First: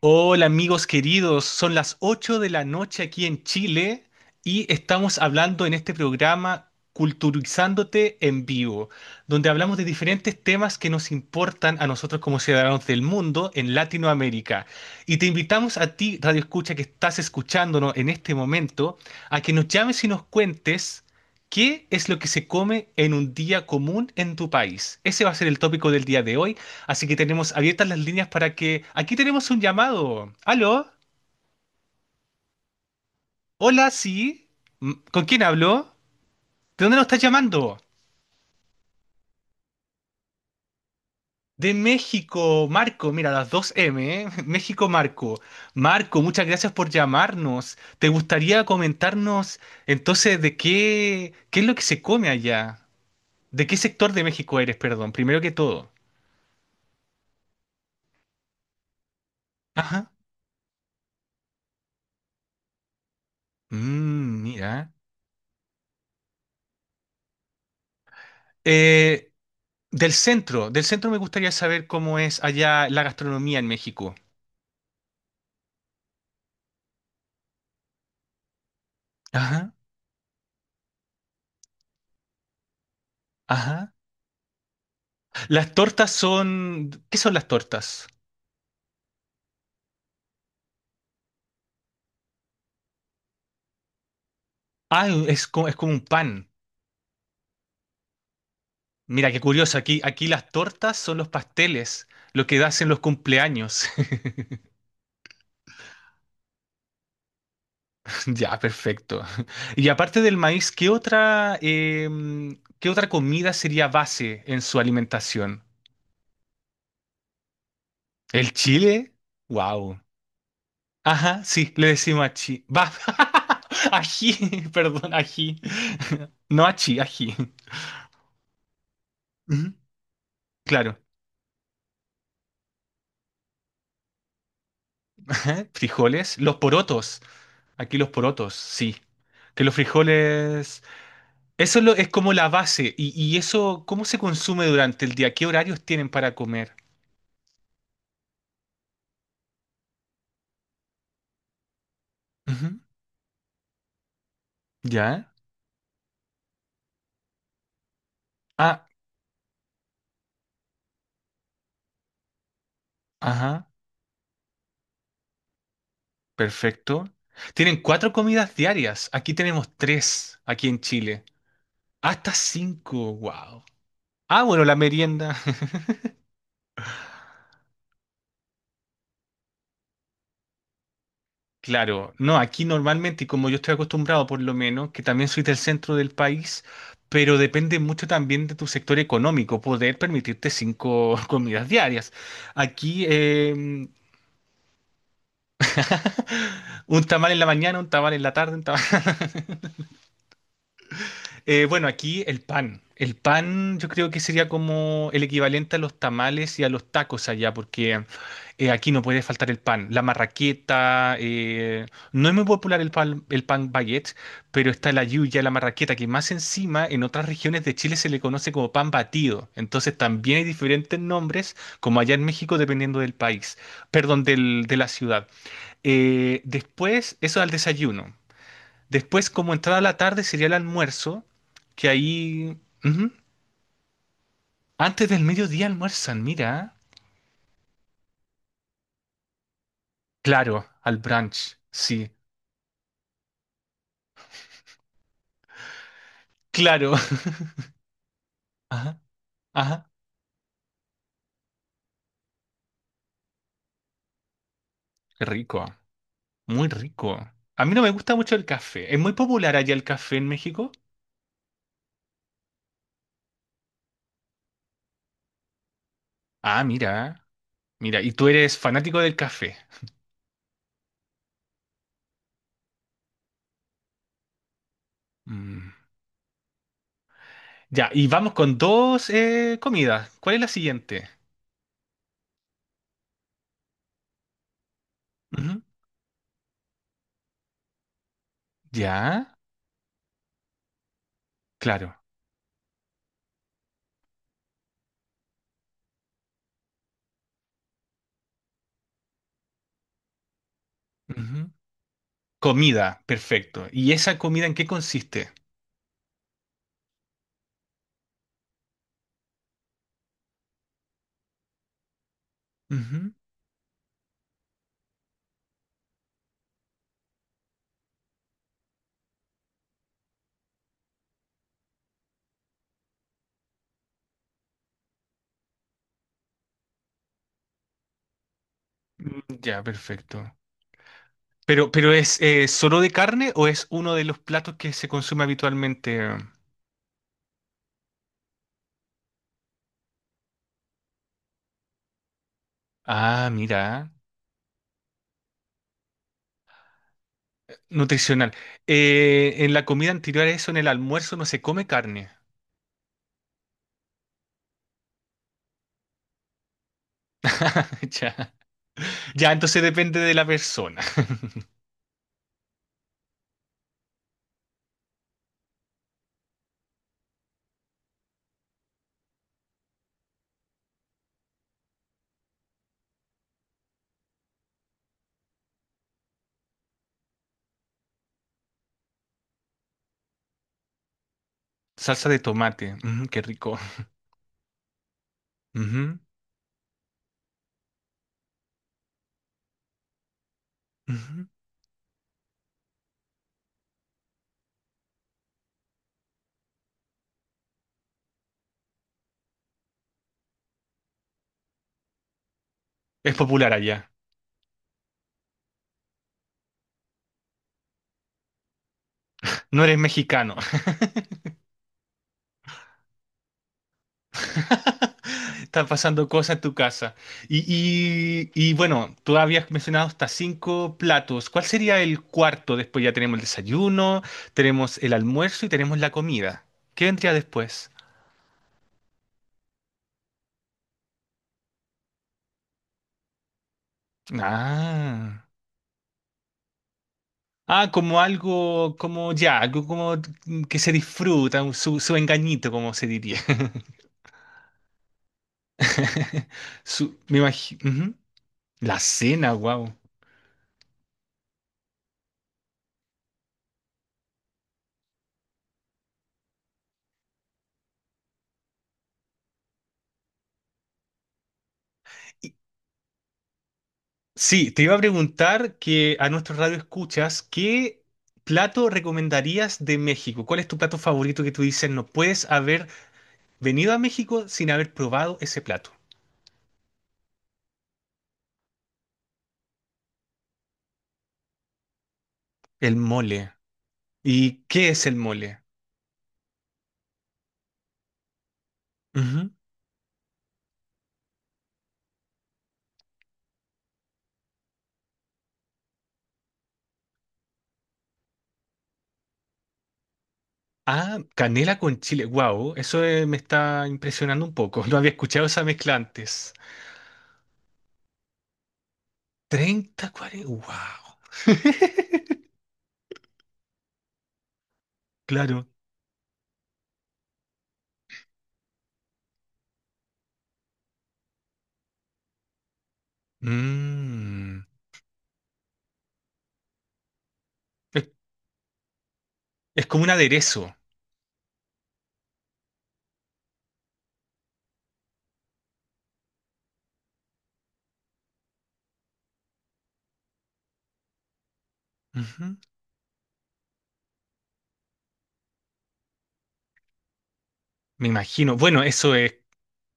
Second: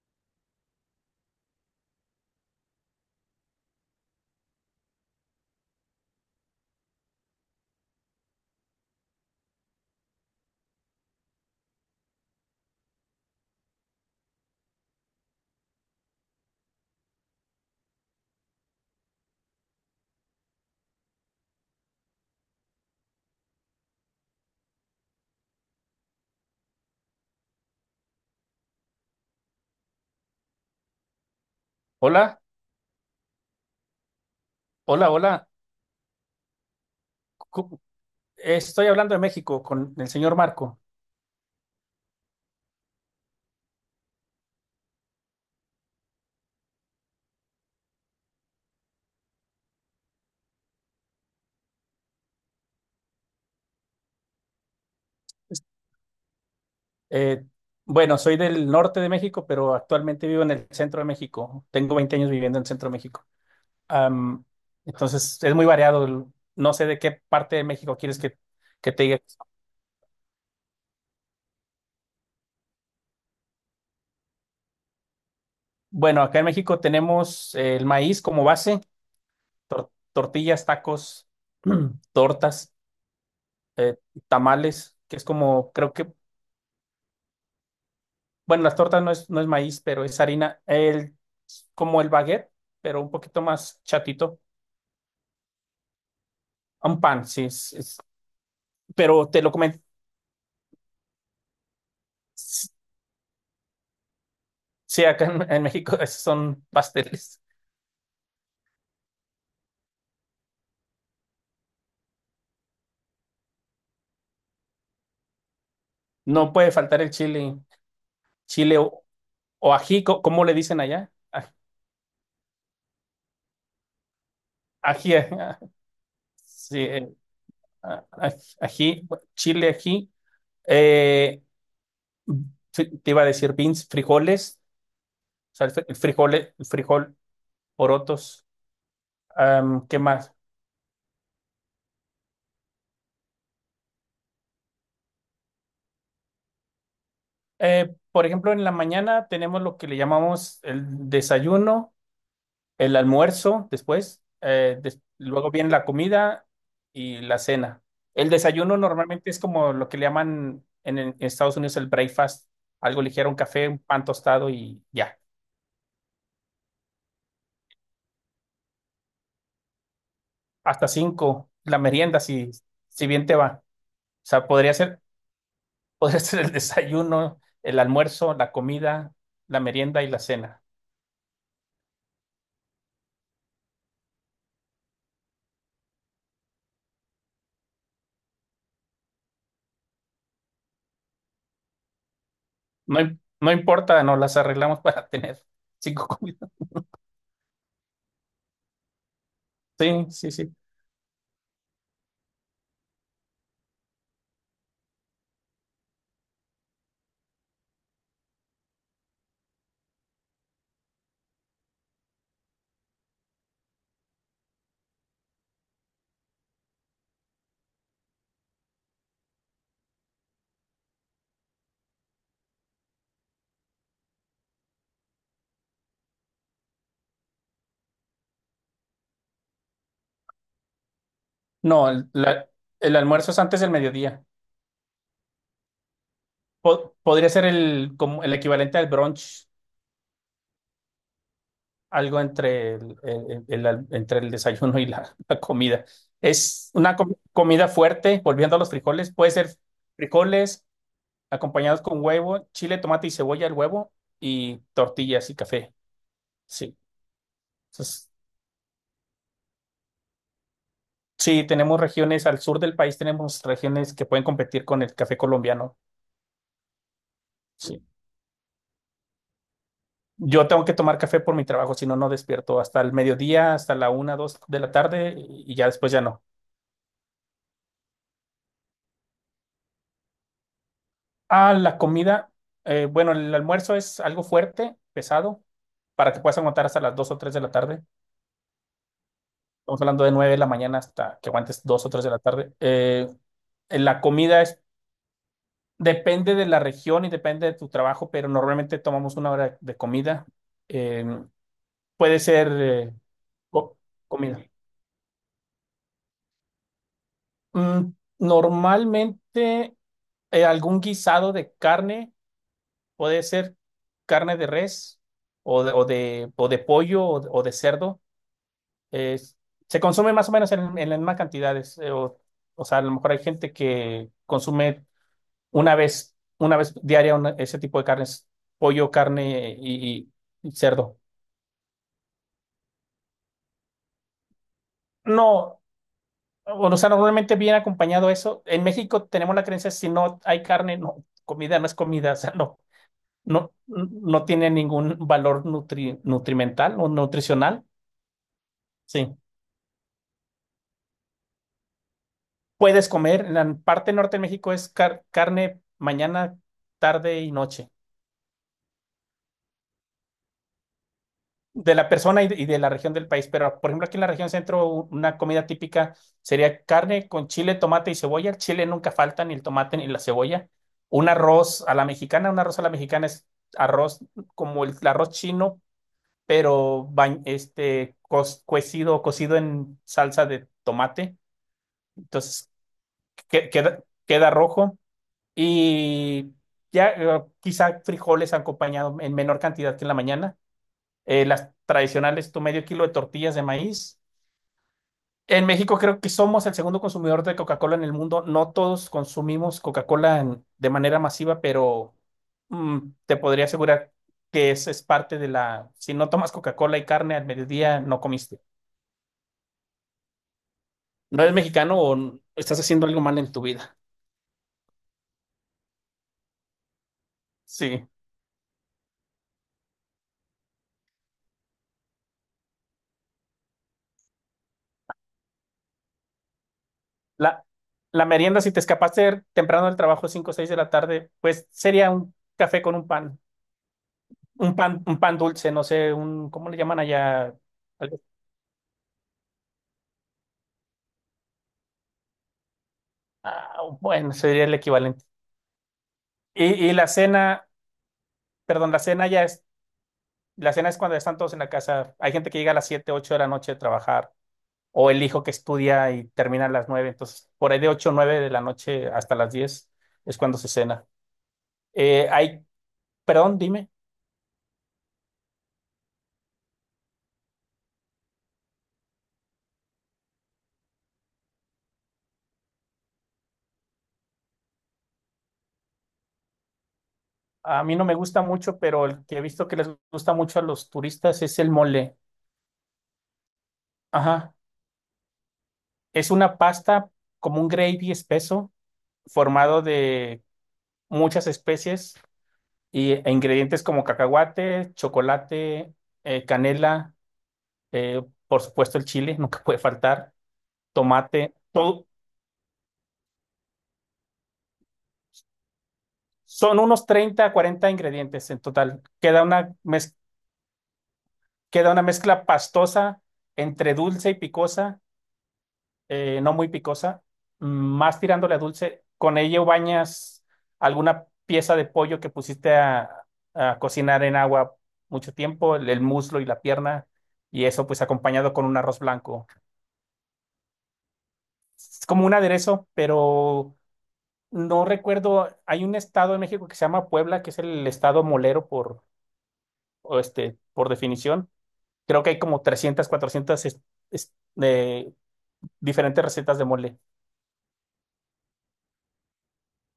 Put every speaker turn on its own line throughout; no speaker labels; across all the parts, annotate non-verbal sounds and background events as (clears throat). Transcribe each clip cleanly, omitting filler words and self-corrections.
Hola amigos queridos, son las 8 de la noche aquí en Chile y estamos hablando en este programa Culturizándote en vivo, donde hablamos de diferentes temas que nos importan a nosotros como ciudadanos del mundo en Latinoamérica. Y te invitamos a ti, Radio Escucha, que estás escuchándonos en este momento, a que nos llames y nos cuentes qué es lo que se come en un día común en tu país. Ese va a ser el tópico del día de hoy. Así que tenemos abiertas las líneas para que. Aquí tenemos un llamado. ¿Aló?
Hola,
Hola, sí.
hola,
¿Con quién
hola.
hablo? ¿De dónde nos estás llamando?
Cu- Estoy hablando de México con el señor Marco.
De México, Marco. Mira, las dos M, ¿eh? (laughs) México, Marco. Marco, muchas gracias por llamarnos. ¿Te gustaría comentarnos entonces de qué es lo que se come allá? ¿De qué sector de México eres, perdón? Primero que todo.
Eh, bueno, soy del norte de México, pero
Ajá.
actualmente vivo en el centro de México. Tengo 20 años viviendo en el centro de México.
Mm,
Am,
mira.
entonces, es muy variado. No sé de qué parte de México quieres que te diga.
Eh, del centro me gustaría saber cómo es allá la gastronomía en México.
Bueno, acá en México tenemos el maíz como base,
Ajá,
tortillas, tacos, (clears throat) tortas,
ajá.
eh, tamales, que es como,
Las
creo
tortas
que.
son. ¿Qué son las tortas?
Bueno, las tortas no es maíz, pero es harina. El, como el baguette, pero un poquito más chatito.
Ah, es como un pan.
Un pan, sí. Pero
Mira, qué
te lo
curioso.
comen.
Aquí las tortas son los pasteles, lo que
Sí,
das en los cumpleaños. (laughs)
acá en México (laughs) esos son pasteles.
Ya, perfecto. Y aparte del maíz, ¿qué otra comida sería base en su alimentación?
No puede faltar el chile.
¿El
Chile
chile?
o
Wow.
ají, ¿cómo le dicen allá?
Ajá, sí, le decimos achi. Va. (laughs) Ají, perdón,
Ají. (laughs)
ají. No
Sí,
achi, ají.
ají, chile,
Ujú,
ají.
claro.
Eh, fri- te iba a decir beans, frijoles. O sea,
(laughs)
el
Frijoles,
frijole,
los
el frijol,
porotos. Aquí los
porotos.
porotos, sí. Que los
¿Qué más?
frijoles. Eso es es como la base. Y eso, ¿cómo se consume durante el día? ¿Qué horarios tienen para comer?
Por ejemplo, en la mañana tenemos lo que le llamamos el desayuno,
Ujú.
el almuerzo después,
¿Ya?
luego viene la comida y la cena. El desayuno
Ah,
normalmente es como lo que le llaman en Estados Unidos el breakfast, algo ligero, un café,
ajá.
un pan tostado y ya.
Perfecto. Tienen cuatro comidas diarias. Aquí tenemos tres, aquí en
Hasta
Chile.
cinco, la merienda,
Hasta
si
cinco.
bien te va.
Wow.
O
Ah,
sea,
bueno,
podría
la
ser,
merienda. (laughs)
(laughs) podría ser el desayuno, el almuerzo, la comida, la merienda y la cena.
Claro, no, aquí normalmente, y como yo estoy acostumbrado por lo menos, que también soy del centro del país, pero depende mucho también de tu sector económico, poder permitirte cinco (laughs) comidas diarias.
No,
Aquí
no importa, nos las arreglamos para tener cinco (laughs) comidas.
un tamal en la mañana, un tamal en la tarde, un tamal.
Sí, sí, sí.
Bueno, aquí el pan. El pan yo creo que sería como el equivalente a los tamales y a los tacos allá, porque aquí no puede faltar el pan. La marraqueta, no es muy popular el pan baguette, pero está la lluvia, la marraqueta, que más encima en otras regiones de Chile se le conoce como pan batido. Entonces también hay diferentes nombres, como allá en México, dependiendo del país, perdón, de la ciudad. Después, eso al desayuno. Después, como entrada la tarde, sería el almuerzo, que
No,
ahí.
el
Ujú.
almuerzo es antes del mediodía.
Antes del mediodía almuerzan, mira.
Podría ser el, como el equivalente al brunch,
Claro, al brunch, sí.
algo entre el- entre el desayuno y la comida. Es
Claro.
una
(laughs)
comida fuerte, volviendo a los
Ajá,
frijoles, puede ser
ajá.
frijoles acompañados con huevo, chile, tomate y cebolla, el huevo, y
Qué
tortillas y
rico,
café.
muy
Sí.
rico. A mí no me
Entonces,
gusta mucho el café. ¿Es muy popular allá el café en México?
sí, tenemos regiones, al sur del país tenemos regiones que pueden competir con el café colombiano.
Ah, mira,
Sí.
mira. Y tú eres fanático del café.
Yo tengo que tomar café por mi trabajo, si no, no despierto hasta el mediodía, hasta la 1, 2 de la tarde y ya
Mm.
después ya no.
Ya, y vamos con dos comidas. ¿Cuál es la siguiente?
Ah, la comida, bueno, el almuerzo es algo fuerte, pesado,
Ujú.
para que puedas aguantar hasta las 2 o 3 de la tarde.
Ya,
Estamos hablando de 9 de la mañana hasta que aguantes dos o
claro.
tres de la tarde. La comida es, depende de la región y depende de tu trabajo, pero normalmente tomamos una hora de comida. Eh,
Ujú.
puede ser
Comida, perfecto.
co-
¿Y esa
comida.
comida en qué consiste?
Mm, normalmente. Algún guisado de carne,
Ujú.
puede ser carne de res o de pollo o de cerdo. es- se consume más o menos en las mismas cantidades. O sea, a lo mejor hay gente que consume una vez diaria ese tipo de carnes, pollo,
Mm,
carne
ya,
y, y-
perfecto.
y cerdo.
Pero ¿es solo de carne o es uno de los platos que se consume
No,
habitualmente?
o sea, normalmente viene acompañado eso. En México tenemos la creencia, si no hay carne, no, comida no es comida, (laughs) o sea, no.
Ah,
No,
mira,
no tiene ningún valor nutrimental o nutricional.
nutricional.
Sí.
En la comida anterior a eso, en el almuerzo, no se come carne.
Puedes comer, en la parte norte de México es carne mañana, tarde y noche,
(laughs) Ya, ya, entonces depende de la persona.
de la persona y de la región del país. Pero, por ejemplo, aquí en la región centro, una comida típica sería carne con chile, tomate y cebolla. El chile nunca falta, ni el tomate ni la cebolla. Un arroz a la mexicana, un arroz a la mexicana es arroz como el arroz chino, pero este, cocido en salsa de tomate.
Salsa de
Entonces,
tomate, ujú, qué rico.
queda rojo
Ujú,
y ya quizá frijoles acompañado en menor cantidad que en la mañana. Eh,
ujú.
las tradicionales, tu medio kilo de tortillas de maíz. En México creo que somos el segundo consumidor de Coca-Cola en el mundo. No todos consumimos Coca-Cola de manera masiva, pero mm,
Es
te podría
popular
asegurar
allá.
que es parte de la... Si no tomas Coca-Cola y carne al mediodía, no comiste.
No eres mexicano.
¿No eres mexicano o estás haciendo algo mal en tu vida?
(laughs) Están pasando cosas en tu casa. Y,
Sí.
y bueno, tú habías mencionado hasta cinco platos. ¿Cuál sería el cuarto? Después ya tenemos el desayuno, tenemos el almuerzo y tenemos la comida. ¿Qué vendría
La,
después?
la merienda, si te escapaste temprano del trabajo, 5 o 6 de la tarde, pues sería un café con un pan, un pan
Ah,
dulce, no sé, un, ¿cómo le llaman allá?
ah, como
Algo-
algo, como ya, algo como que se disfruta, su engañito, como se diría.
bueno, sería el equivalente.
(laughs)
Y la
Su, me
cena,
imagino.
perdón,
La cena, wow.
la cena es cuando están todos en la casa. Hay gente que llega a las 7, 8 de la noche de trabajar, o el hijo que estudia y termina a las 9, entonces por ahí de 8, 9 de la noche hasta las 10 es cuando se cena. Eh, hay, Perdón, dime.
Sí, te iba a preguntar que a nuestro radio escuchas, ¿qué plato recomendarías de México? ¿Cuál es tu plato favorito que tú dices no puedes haber venido a México sin haber probado ese plato?
A mí no me gusta mucho, pero el que he visto que les gusta mucho a los turistas es el mole.
El mole.
Ajá.
¿Y qué es el mole?
Es una pasta como un gravy espeso,
Ujú.
formado de muchas especies e ingredientes como cacahuate, chocolate, canela, eh, por supuesto el chile, (laughs) nunca puede faltar,
Ah,
tomate.
canela con
Todo,
chile. Wow, eso me está impresionando un poco. (laughs) No había escuchado esa mezcla antes.
son unos 30 a 40 ingredientes en total. Queda una
30,
mez-
40. Wow.
queda una mezcla
(laughs)
pastosa entre dulce y picosa,
Claro.
no muy picosa, más tirándole a dulce. Con ello bañas alguna pieza de pollo que pusiste a, cocinar en
Mm.
agua mucho tiempo, el muslo y la pierna, y eso pues
Es,
acompañado con un arroz blanco.
es como un aderezo.
Es como un aderezo, pero no recuerdo, hay un estado en México que se llama Puebla, que es el estado molero por, o este, por definición. Creo que hay
Ujú.
como 300, 400 es- eh, diferentes recetas de mole.
Me imagino. Bueno, eso es.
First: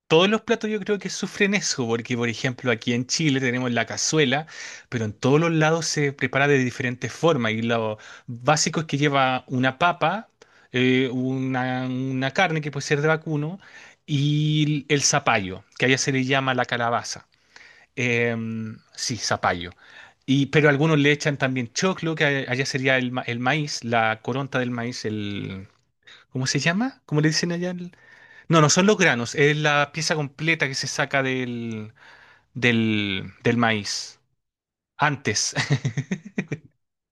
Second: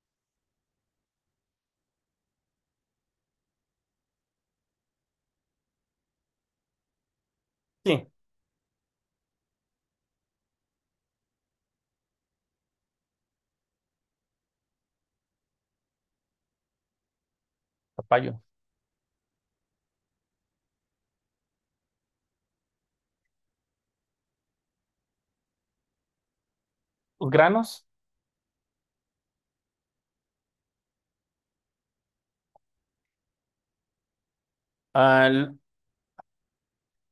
Todos los platos yo creo que sufren eso, porque por ejemplo aquí en Chile tenemos la cazuela, pero en todos los lados se prepara de diferentes formas y lo
Sí,
básico es que lleva una papa, una carne que puede ser de vacuno y el zapallo, que allá se le llama la calabaza.
papayo.
Sí, zapallo. Y, pero algunos le echan también choclo, que allá sería el maíz, la coronta del maíz, el. ¿Cómo se llama? ¿Cómo le dicen allá?
Granos.
No, no son los granos, es la pieza completa que se saca del, maíz.
Ah,
Antes,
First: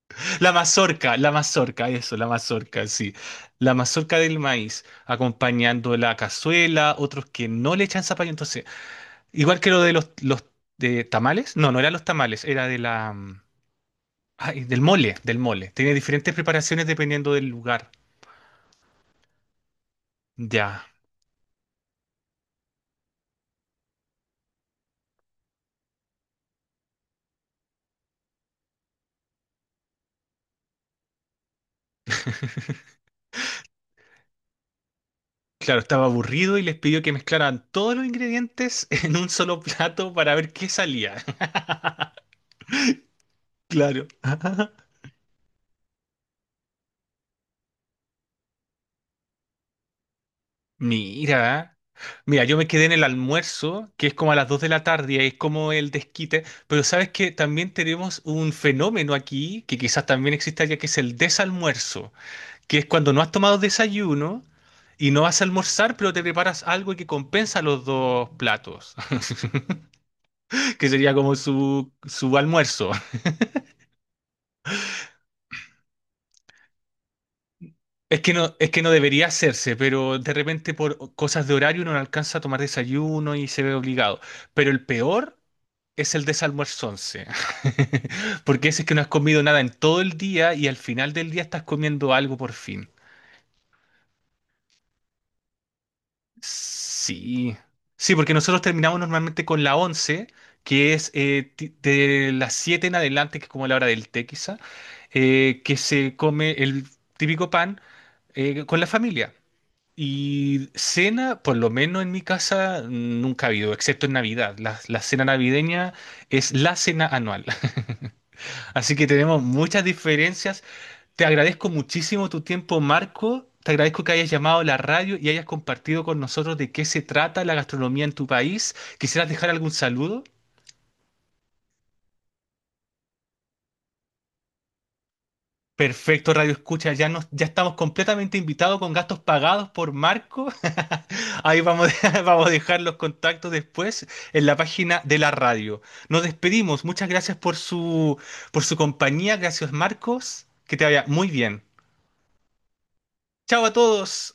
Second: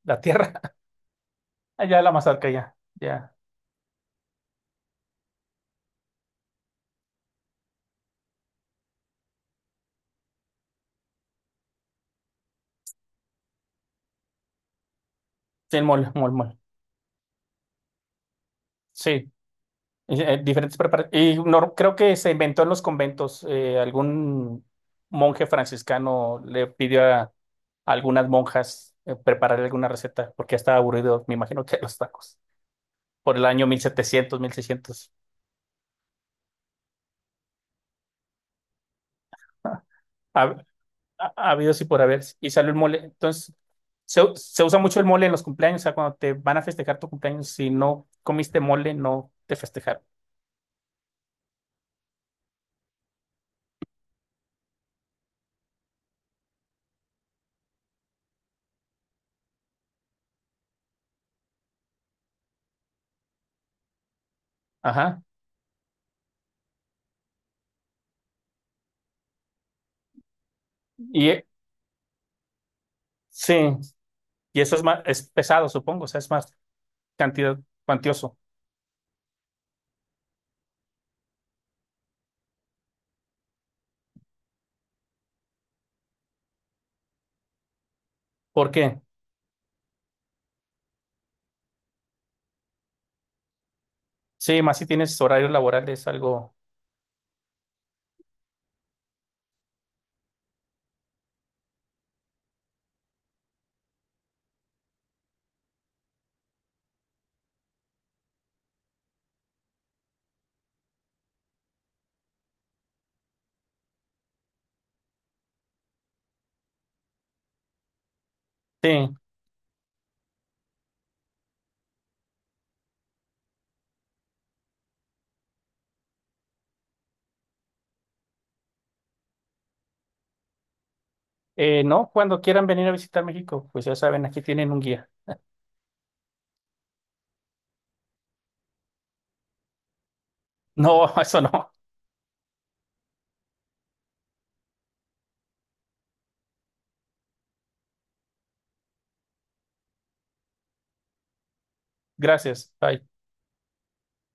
la
(laughs)
tierra,
la
(laughs)
mazorca,
allá la
eso, la
mazorca, ya,
mazorca, sí.
ya.
La mazorca del maíz, acompañando la cazuela, otros que no le echan zapallo. Entonces, igual que lo de los de tamales, no, no eran los tamales, era de la, ay, del mole.
Sí, el
Tiene diferentes
mol.
preparaciones dependiendo del lugar.
Sí, y, diferentes
Ya.
preparaciones. Y no, creo que se inventó en los conventos. Algún monje franciscano le pidió a algunas monjas preparar alguna receta porque ya estaba aburrido, me imagino que (laughs) de los tacos, por el año 1700, 1600.
Claro, estaba aburrido y les pidió que mezclaran todos los ingredientes (laughs) en un solo plato
(laughs)
para
Ha,
ver qué salía.
Ha habido sí por haber. Y salió el mole. Entonces,
Claro.
se usa
(laughs)
mucho el mole en los cumpleaños. O sea, cuando te van a festejar tu cumpleaños, si no comiste mole, no te festejaron.
Mira, mira, yo me quedé en el almuerzo, que es como a las 2 de la tarde, y ahí es como el desquite, pero sabes que también tenemos un fenómeno aquí, que quizás también existe allá, que es el desalmuerzo, que es cuando no has tomado desayuno y
Ajá.
no vas a almorzar, pero te preparas algo que compensa los dos platos, (laughs) que sería
Y
como
eh,
su almuerzo.
sí, y eso es más, es pesado, supongo, o sea, es más cantidad, cuantioso.
Es que no debería hacerse, pero de repente por cosas de horario uno no alcanza a tomar desayuno y se ve obligado. Pero el peor. Es el desalmuerzonce. (laughs) Porque
¿Por
ese es que no
qué?
has comido nada en todo el día y al final del día estás comiendo algo por fin.
Sí, más si tienes horario laboral, es algo.
Sí. Sí, porque nosotros terminamos normalmente con la 11, que es de las 7 en adelante, que es como la hora del té quizá, que se come el típico pan con la familia. Y cena, por lo menos en mi casa, nunca ha habido, excepto en Navidad. La cena navideña es la cena anual. (laughs)
Sí.
Así que tenemos muchas diferencias. Te agradezco muchísimo tu tiempo, Marco. Te agradezco que hayas llamado a la radio y hayas compartido con nosotros de qué se trata la gastronomía en tu país. ¿Quisieras dejar algún saludo?
No, cuando quieran venir a visitar México, pues ya saben, aquí tienen un guía.
Perfecto, Radio Escucha. Ya, ya estamos completamente invitados con gastos pagados por Marco.
No, (laughs) eso
(laughs) Ahí
no.
vamos, (laughs) vamos a dejar los contactos después en la página de la radio. Nos despedimos. Muchas gracias por su compañía. Gracias, Marcos. Que te vaya muy bien.
Gracias. Bye.
Chao a todos.